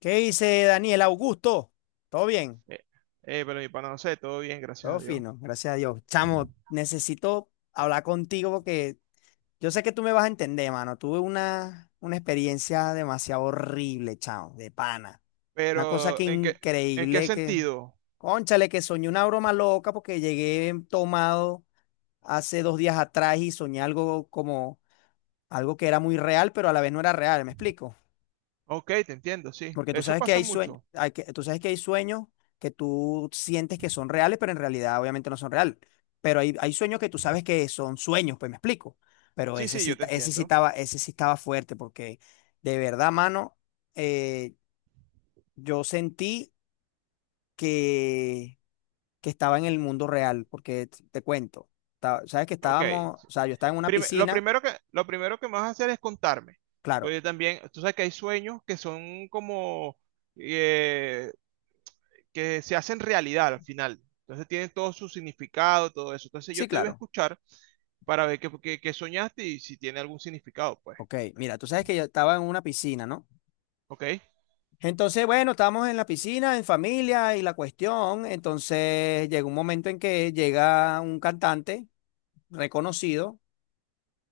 ¿Qué dice Daniel Augusto? Todo bien, Eh, pero mi pana, no sé, todo bien, gracias a todo Dios. fino, gracias a Dios. Chamo, necesito hablar contigo porque yo sé que tú me vas a entender, mano. Tuve una experiencia demasiado horrible, chamo, de pana. Una cosa que Pero, ¿en qué increíble que, sentido? cónchale, que soñé una broma loca porque llegué tomado hace 2 días atrás y soñé algo como, algo que era muy real, pero a la vez no era real, ¿me explico? Ok, te entiendo, sí. Porque tú Eso sabes que pasa hay sueños, mucho. Tú sabes que hay sueños que tú sientes que son reales, pero en realidad obviamente no son reales. Pero hay sueños que tú sabes que son sueños, pues me explico. Pero Sí, sí, yo te entiendo. Ese sí estaba fuerte, porque de verdad, mano, eh, yo sentí que, que estaba en el mundo real, porque te cuento, sabes que Ok, estábamos, sí. o sea, yo estaba en una Prime- lo piscina, primero que, lo primero que me vas a hacer es contarme. claro, Porque también, tú sabes que hay sueños que son como, eh, que se hacen realidad al final. Entonces tienen todo su significado, todo eso. Entonces yo sí, te voy a claro, escuchar para ver qué soñaste y si tiene algún significado, pues. ok, mira, tú sabes que yo estaba en una piscina, ¿no? Ok. Entonces, bueno, estábamos en la piscina, en familia y la cuestión. Entonces llegó un momento en que llega un cantante reconocido,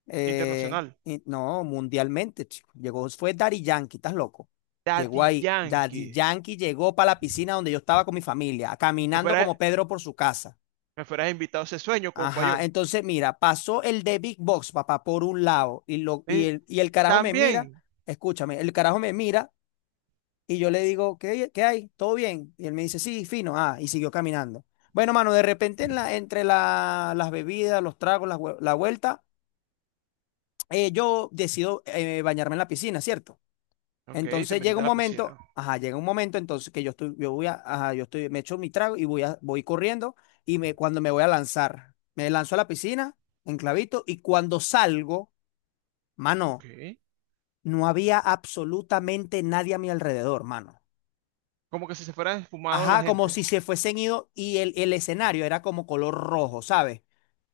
Internacional. No, mundialmente, chico. Llegó, fue Daddy Yankee, ¿estás loco? Llegó Daddy ahí. Daddy Yankee. Yankee llegó para la piscina donde yo estaba con mi familia, Me caminando fueras, como Pedro por su casa. me fueras invitado a ese sueño, compa, Ajá, yo. entonces mira, pasó el de Big Box, papá, por un lado, y, lo, y, "Eh, el, y el carajo me mira, también. escúchame, el carajo me mira. Y yo le digo, ¿qué, qué hay? ¿Todo bien? Y él me dice, sí, fino. Ah, y siguió caminando. Bueno, mano, de repente en la, entre las bebidas, los tragos, la vuelta, yo decido bañarme en la piscina, ¿cierto? Ok, te Entonces llega metiste a un la piscina. momento, ajá, llega un momento entonces que yo estoy, me echo mi trago y voy corriendo y cuando me voy a lanzar, me lanzo a la piscina, enclavito, y cuando salgo, Ok. mano, no había absolutamente nadie a mi alrededor, mano. Como que si se fuera esfumado la Ajá, como gente. si se fuesen ido y el escenario era como color rojo, ¿sabes?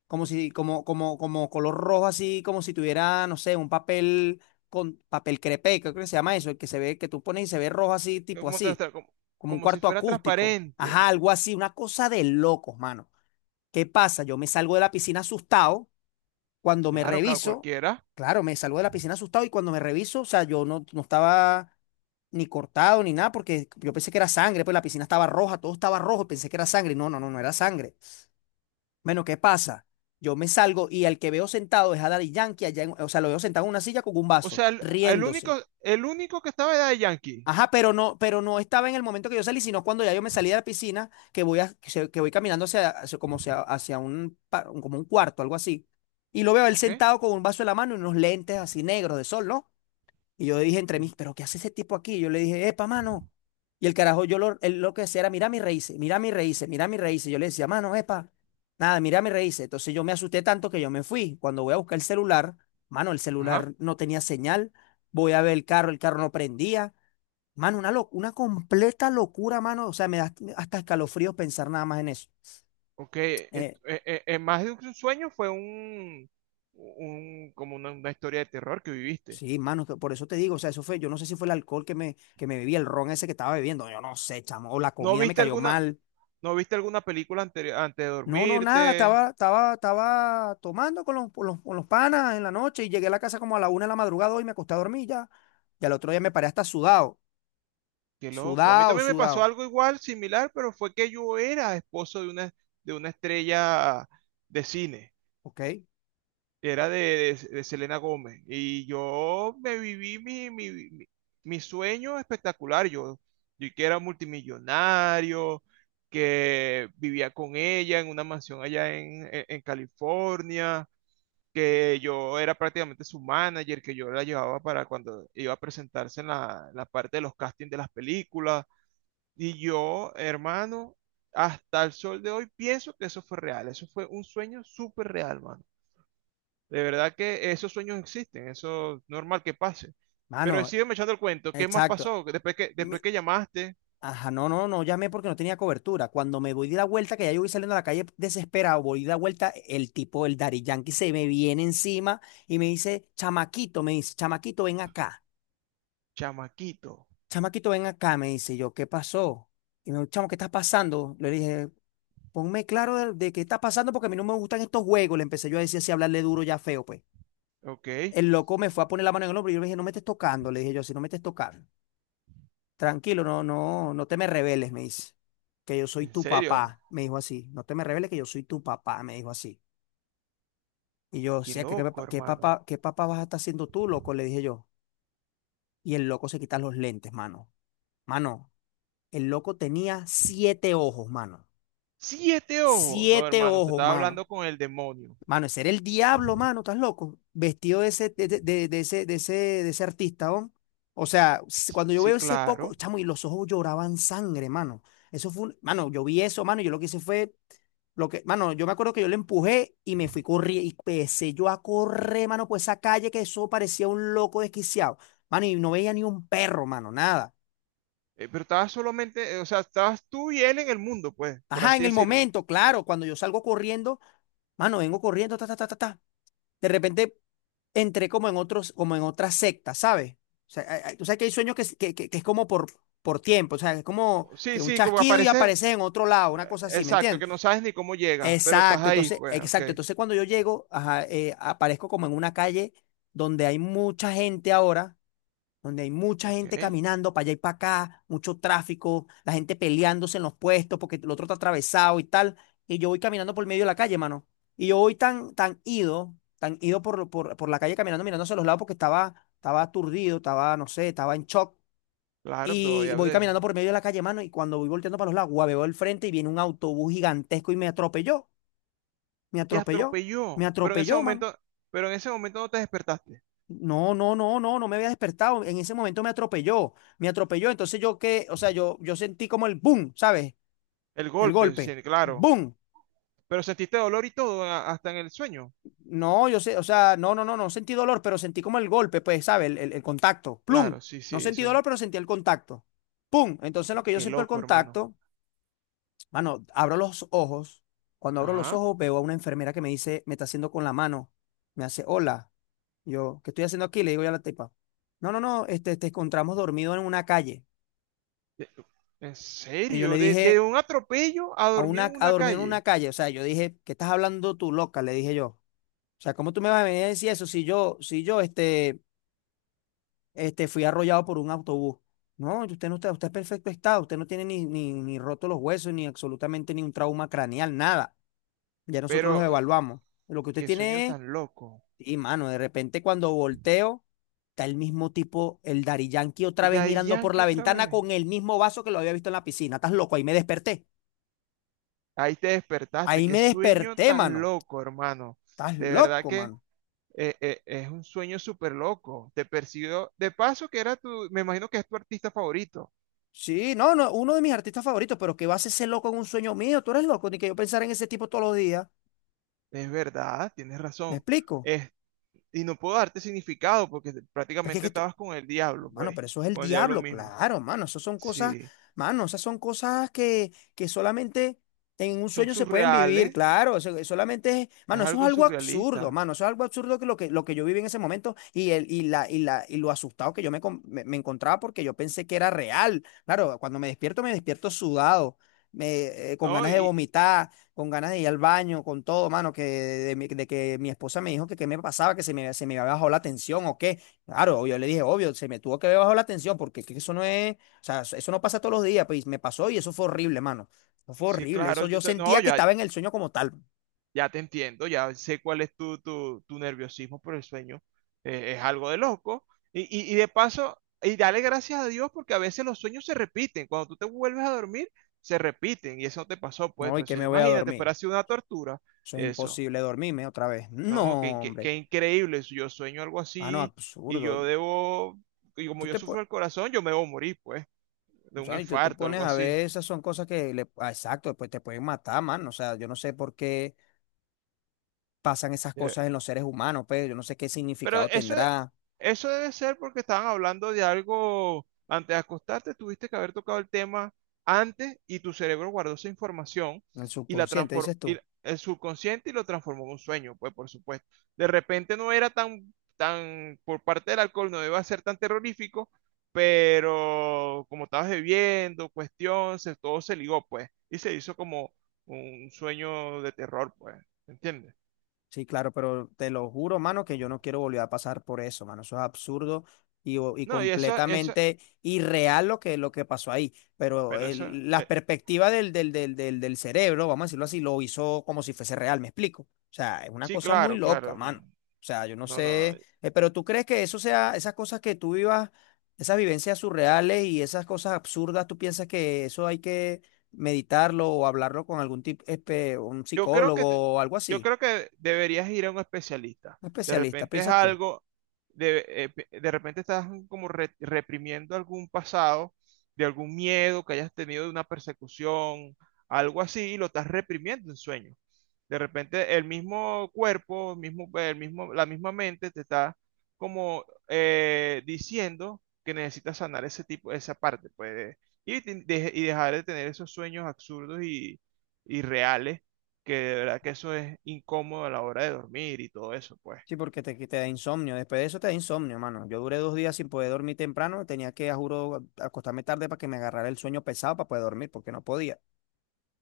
Como color rojo, así como si tuviera, no sé, un papel con papel crepé, creo que se llama eso, el que se ve, que tú pones y se ve rojo así, tipo Como, te- así, te- como- como un Como si cuarto fuera acústico. Ajá, transparente. algo así, una cosa de locos, mano. ¿Qué pasa? Yo me salgo de la piscina asustado, cuando me Claro, reviso, cualquiera. claro, me salgo de la piscina asustado y cuando me reviso, o sea, yo no estaba ni cortado ni nada, porque yo pensé que era sangre, pues la piscina estaba roja, todo estaba rojo, pensé que era sangre. No, no, no, no era sangre. Bueno, ¿qué pasa? Yo me salgo y al que veo sentado es a Daddy Yankee, o sea, lo veo sentado en una silla con un O vaso, sea, el, el riéndose. único, el único que estaba era de Yankee. Ajá, pero no estaba en el momento que yo salí, sino cuando ya yo me salí de la piscina, que voy, a- que, se- que voy caminando hacia un, como un cuarto, algo así. Y lo veo él Ok. sentado con un vaso en la mano y unos lentes así negros de sol, ¿no? Y yo dije entre Mm. mí, ¿pero qué hace ese tipo aquí? Yo le dije, epa, mano. Y el carajo, él lo que hacía era, mira mis raíces, mira mis raíces, mira mis raíces. Yo le decía, mano, epa, nada, mira mis raíces. Entonces yo me asusté tanto que yo me fui. Cuando voy a buscar el celular, mano, el Ajá. celular no tenía señal. Voy a ver el carro no prendía. Mano, una completa locura, mano. O sea, me da hasta escalofríos pensar nada más en eso. Ok. eh, Eh, Más de un sueño fue un como una historia de terror que viviste. sí, mano, que por eso te digo, o sea, eso fue, yo no sé si fue el alcohol que que me bebí, el ron ese que estaba bebiendo, yo no sé, chamo, o la ¿No comida me viste cayó alguna, mal. ¿no viste alguna película antes de No, no, nada, dormirte? estaba tomando con los panas en la noche y llegué a la casa como a la 1 de la madrugada y me acosté a dormir ya. Y al otro día me paré hasta sudado, Qué loco. A mí sudado, también me pasó sudado, algo igual, similar, pero fue que yo era esposo de una estrella de cine. ¿ok? Era de, de Selena Gómez. Y yo me viví mi sueño espectacular. Yo que era multimillonario, que vivía con ella en una mansión allá en, en California, que yo era prácticamente su manager, que yo la llevaba para cuando iba a presentarse en la parte de los castings de las películas y yo, hermano, hasta el sol de hoy pienso que eso fue real. Eso fue un sueño súper real, mano. De verdad que esos sueños existen. Eso es normal que pase. Pero Mano, sígueme echando el cuento. ¿Qué más exacto. pasó? Después Mi- que llamaste, Ajá, no, no, no llamé porque no tenía cobertura. Cuando me voy de la vuelta, que ya yo voy saliendo a la calle desesperado, voy de la vuelta, el tipo, el Daddy Yankee, se me viene encima y me dice, chamaquito. chamaquito, ven acá, me dice. Yo, ¿qué pasó? Y me dijo, chamo, ¿qué está pasando? Le dije, ponme claro de qué está pasando porque a mí no me gustan estos juegos. Le empecé yo a decir así, a hablarle duro ya feo, pues. ¿Ok? El loco me fue a poner la mano en el hombro y yo le dije, no me estés tocando. Le dije yo, si no me estés tocando. Tranquilo, no, no, no te me rebeles, me dice. Que yo soy ¿En tu serio? papá, me dijo así. No te me rebeles que yo soy tu papá, me dijo así. Y yo, o Qué sea, ¿qué, qué, loco, papá- qué hermano. papá, qué papá vas a estar haciendo tú, loco? Le dije yo. Y el loco se quita los lentes, mano. Mano, el loco tenía siete ojos, mano. Siete ojos. No, Siete hermano, usted ojos, estaba mano. hablando con el demonio. Mano, ese era el diablo, mano, estás loco. Vestido de ese, de ese, de ese, de ese artista, ¿oh? O sea, cuando yo Sí, veo ese poco, claro. chamo, y los ojos lloraban sangre, mano. Eso fue mano, yo vi eso, mano, y yo lo que hice fue, mano, yo me acuerdo que yo le empujé y me fui corriendo, y empecé yo a correr, mano, por esa calle que eso parecía un loco desquiciado. Mano, y no veía ni un perro, mano, nada. Pero estabas solamente, o sea, estabas tú y él en el mundo, pues, por Ajá, así en el decirlo. momento, claro, cuando yo salgo corriendo, mano, vengo corriendo, ta, ta, ta, ta, ta. De repente entré como en otros, como en otras sectas, ¿sabes? O sea, tú sabes que hay sueños que, que es como por tiempo, o sea, es como Sí, que un sí, como chasquido y aparece. apareces en otro lado, una cosa así, ¿me Exacto, que entiendes? no sabes ni cómo llegas, pero estás ahí, pues, ok. Exacto, entonces cuando yo llego, ajá, aparezco como en una calle donde hay mucha gente ahora, donde hay mucha Ok, gente caminando para allá y para acá, mucho tráfico, la gente peleándose en los puestos porque el otro está atravesado y tal, y yo voy caminando por el medio de la calle, mano. Y yo voy tan, tan ido por la calle caminando, mirándose a los lados porque estaba, estaba aturdido, estaba, no sé, estaba en shock. claro, todavía Y voy hablé. caminando por medio de la calle, mano, y cuando voy volteando para los lados, guau, veo el frente y viene un autobús gigantesco y me atropelló, me Te atropelló, me atropelló, pero en ese atropelló, mano. momento, pero en ese momento no te despertaste. No, no, no, no, no me había despertado. En ese momento me atropelló, me atropelló. Entonces yo qué, o sea, yo sentí como el boom, ¿sabes? El El golpe, golpe, sí, claro. boom. Pero sentiste dolor y todo, hasta en el sueño. No, yo sé, o sea, no, no, no, no sentí dolor, pero sentí como el golpe, pues, ¿sabes? El contacto, plum. Claro, sí, No sí, sentí eso. dolor, pero sentí el contacto, pum. Entonces lo Qué, que yo qué siento el loco, hermano. contacto, mano, abro los ojos. Cuando abro los Ajá. ojos veo a una enfermera que me dice, me está haciendo con la mano, me hace, hola. Yo, ¿qué estoy haciendo aquí? Le digo yo a la tipa. No, no, no, este, te encontramos dormido en una calle. De- ¿En Y yo le serio? De dije, un atropello a dormido en a una dormir en una calle. calle. O sea, yo dije, ¿qué estás hablando tú, loca? Le dije yo. O sea, ¿cómo tú me vas a venir a decir eso si yo, si yo, este, fui arrollado por un autobús? No, usted no está, usted es perfecto estado, usted no tiene ni, ni, ni roto los huesos, ni absolutamente ni un trauma craneal, nada. Ya nosotros los Pero, evaluamos. Lo que usted qué sueño tiene es, tan loco. y mano, de repente cuando volteo, está el mismo tipo, el Dari Yankee, otra De vez ahí mirando por Yankee la otra ventana vez. con el mismo vaso que lo había visto en la piscina. ¿Estás loco? Ahí me desperté. Ahí te despertaste. Ahí Qué me sueño desperté, tan mano. loco, hermano. Estás De verdad loco, que. man. Es un sueño súper loco. Te persiguió. De paso, que era tu. Me imagino que es tu artista favorito. Sí, no, no, uno de mis artistas favoritos, pero que va a ser ese loco en un sueño mío? Tú eres loco, ni que yo pensara en ese tipo todos los días. Es verdad, tienes ¿Me razón. explico? Es- y no puedo darte significado porque Es que, es que prácticamente esto- estabas con el diablo, Mano, pues. pero eso es el Con el diablo diablo, mismo. claro, mano. Esas son cosas, Sí. mano, esas son cosas que solamente en un Son sueño se pueden vivir, surreales. claro. Eso solamente es, Es mano, eso es algo algo absurdo, surrealista. mano. Eso es algo absurdo, lo que yo viví en ese momento y, el, y, la, y, la, y lo asustado que yo me encontraba porque yo pensé que era real. Claro, cuando me despierto sudado, con ¿No? ganas de Y. y- vomitar, con ganas de ir al baño, con todo, mano, que de que mi esposa me dijo que qué me pasaba, que se me había bajado la tensión o qué. Claro, obvio, le dije, obvio, se me tuvo que haber bajado la tensión porque es que eso no es, o sea, eso no pasa todos los días, pues y me pasó y eso fue horrible, mano. Eso fue Sí, horrible, claro. eso yo No, sentía que ya. estaba en el sueño como tal. Ya te entiendo, ya sé cuál es tu nerviosismo por el sueño. Es algo de loco. Y de paso, y dale gracias a Dios porque a veces los sueños se repiten. Cuando tú te vuelves a dormir, se repiten. Y eso no te pasó, pues, No, y pues que si no, me voy a imagínate, fuera dormir. así una tortura. Eso es Eso, imposible dormirme otra vez. ¿no? Qué, No, qué, hombre. qué increíble. Si yo sueño algo Ah, no, así y absurdo. yo debo, y Tú como yo te, sufro pon- el corazón, yo me debo morir, pues, de o un sea, y tú te infarto, pones algo a así. ver, esas son cosas que le, ah, exacto, después te pueden matar, mano. O sea, yo no sé por qué pasan esas eh, cosas en los seres humanos, pues yo no sé qué Pero significado tendrá eso debe ser porque estaban hablando de algo antes de acostarte, tuviste que haber tocado el tema antes y tu cerebro guardó esa información en el y la subconsciente, transformó, dices tú. el subconsciente y lo transformó en un sueño, pues por supuesto. De repente no era por parte del alcohol no iba a ser tan terrorífico, pero como estabas bebiendo, cuestión, todo se ligó, pues, y se hizo como un sueño de terror, pues, ¿entiendes? Sí, claro, pero te lo juro, mano, que yo no quiero volver a pasar por eso, mano. Eso es absurdo y, y No, y completamente irreal lo que pasó ahí. Pero bueno, eso. La perspectiva del cerebro, vamos a decirlo así, lo hizo como si fuese real, ¿me explico? O sea, es una Sí, cosa muy claro, loca, claro, no, mano. O sea, yo no no, no. sé, pero ¿tú crees que eso sea, esas cosas que tú vivas, esas vivencias surreales y esas cosas absurdas, tú piensas que eso hay que meditarlo o hablarlo con algún tipo, un Yo creo que, te- psicólogo o algo yo así? creo que deberías ir a un especialista. Un De especialista, repente es piensas tú. algo, de repente estás como reprimiendo algún pasado, de algún miedo que hayas tenido de una persecución, algo así, y lo estás reprimiendo en sueños. De repente el mismo cuerpo, la misma mente te está como diciendo que necesitas sanar ese tipo, esa parte, pues, y dejar de tener esos sueños absurdos y reales que de verdad que eso es incómodo a la hora de dormir y todo eso, pues. Sí, porque te da insomnio. Después de eso te da insomnio, mano. Yo duré 2 días sin poder dormir temprano. Tenía que, a juro, acostarme tarde para que me agarrara el sueño pesado para poder dormir, porque no podía.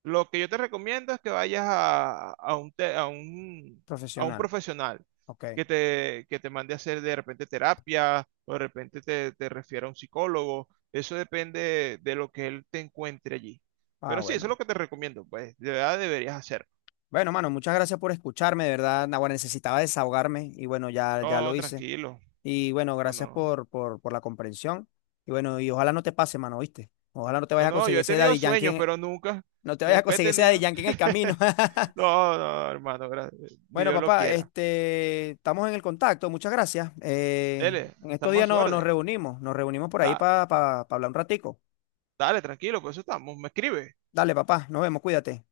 Lo que yo te recomiendo es que vayas a, a un Profesional. profesional Ok. Que te mande a hacer de repente terapia o de repente te, te refiera a un psicólogo. Eso depende de lo que él te encuentre allí. Ah, Pero sí, eso es bueno. lo que te recomiendo, pues. De verdad deberías hacerlo. Bueno, mano, muchas gracias por escucharme, de verdad. Naguará, necesitaba desahogarme y bueno, ya, ya No, lo hice. tranquilo. Y bueno, No, gracias no. por la comprensión. Y bueno, y ojalá no te pase, mano, ¿viste? Ojalá no te No, vayas a no, yo conseguir he ese tenido sueños, pero nunca, no te vayas a nunca he conseguir ese Daddy tenido. Yankee en el camino. No, no, hermano, ni Bueno, Dios lo papá, quiera. este, estamos en el contacto, muchas gracias. L, En estos estamos a días su no, orden. Nos reunimos por ahí Da- para hablar un ratico. dale, tranquilo, por eso estamos. Me escribe. Dale, papá, nos vemos, cuídate.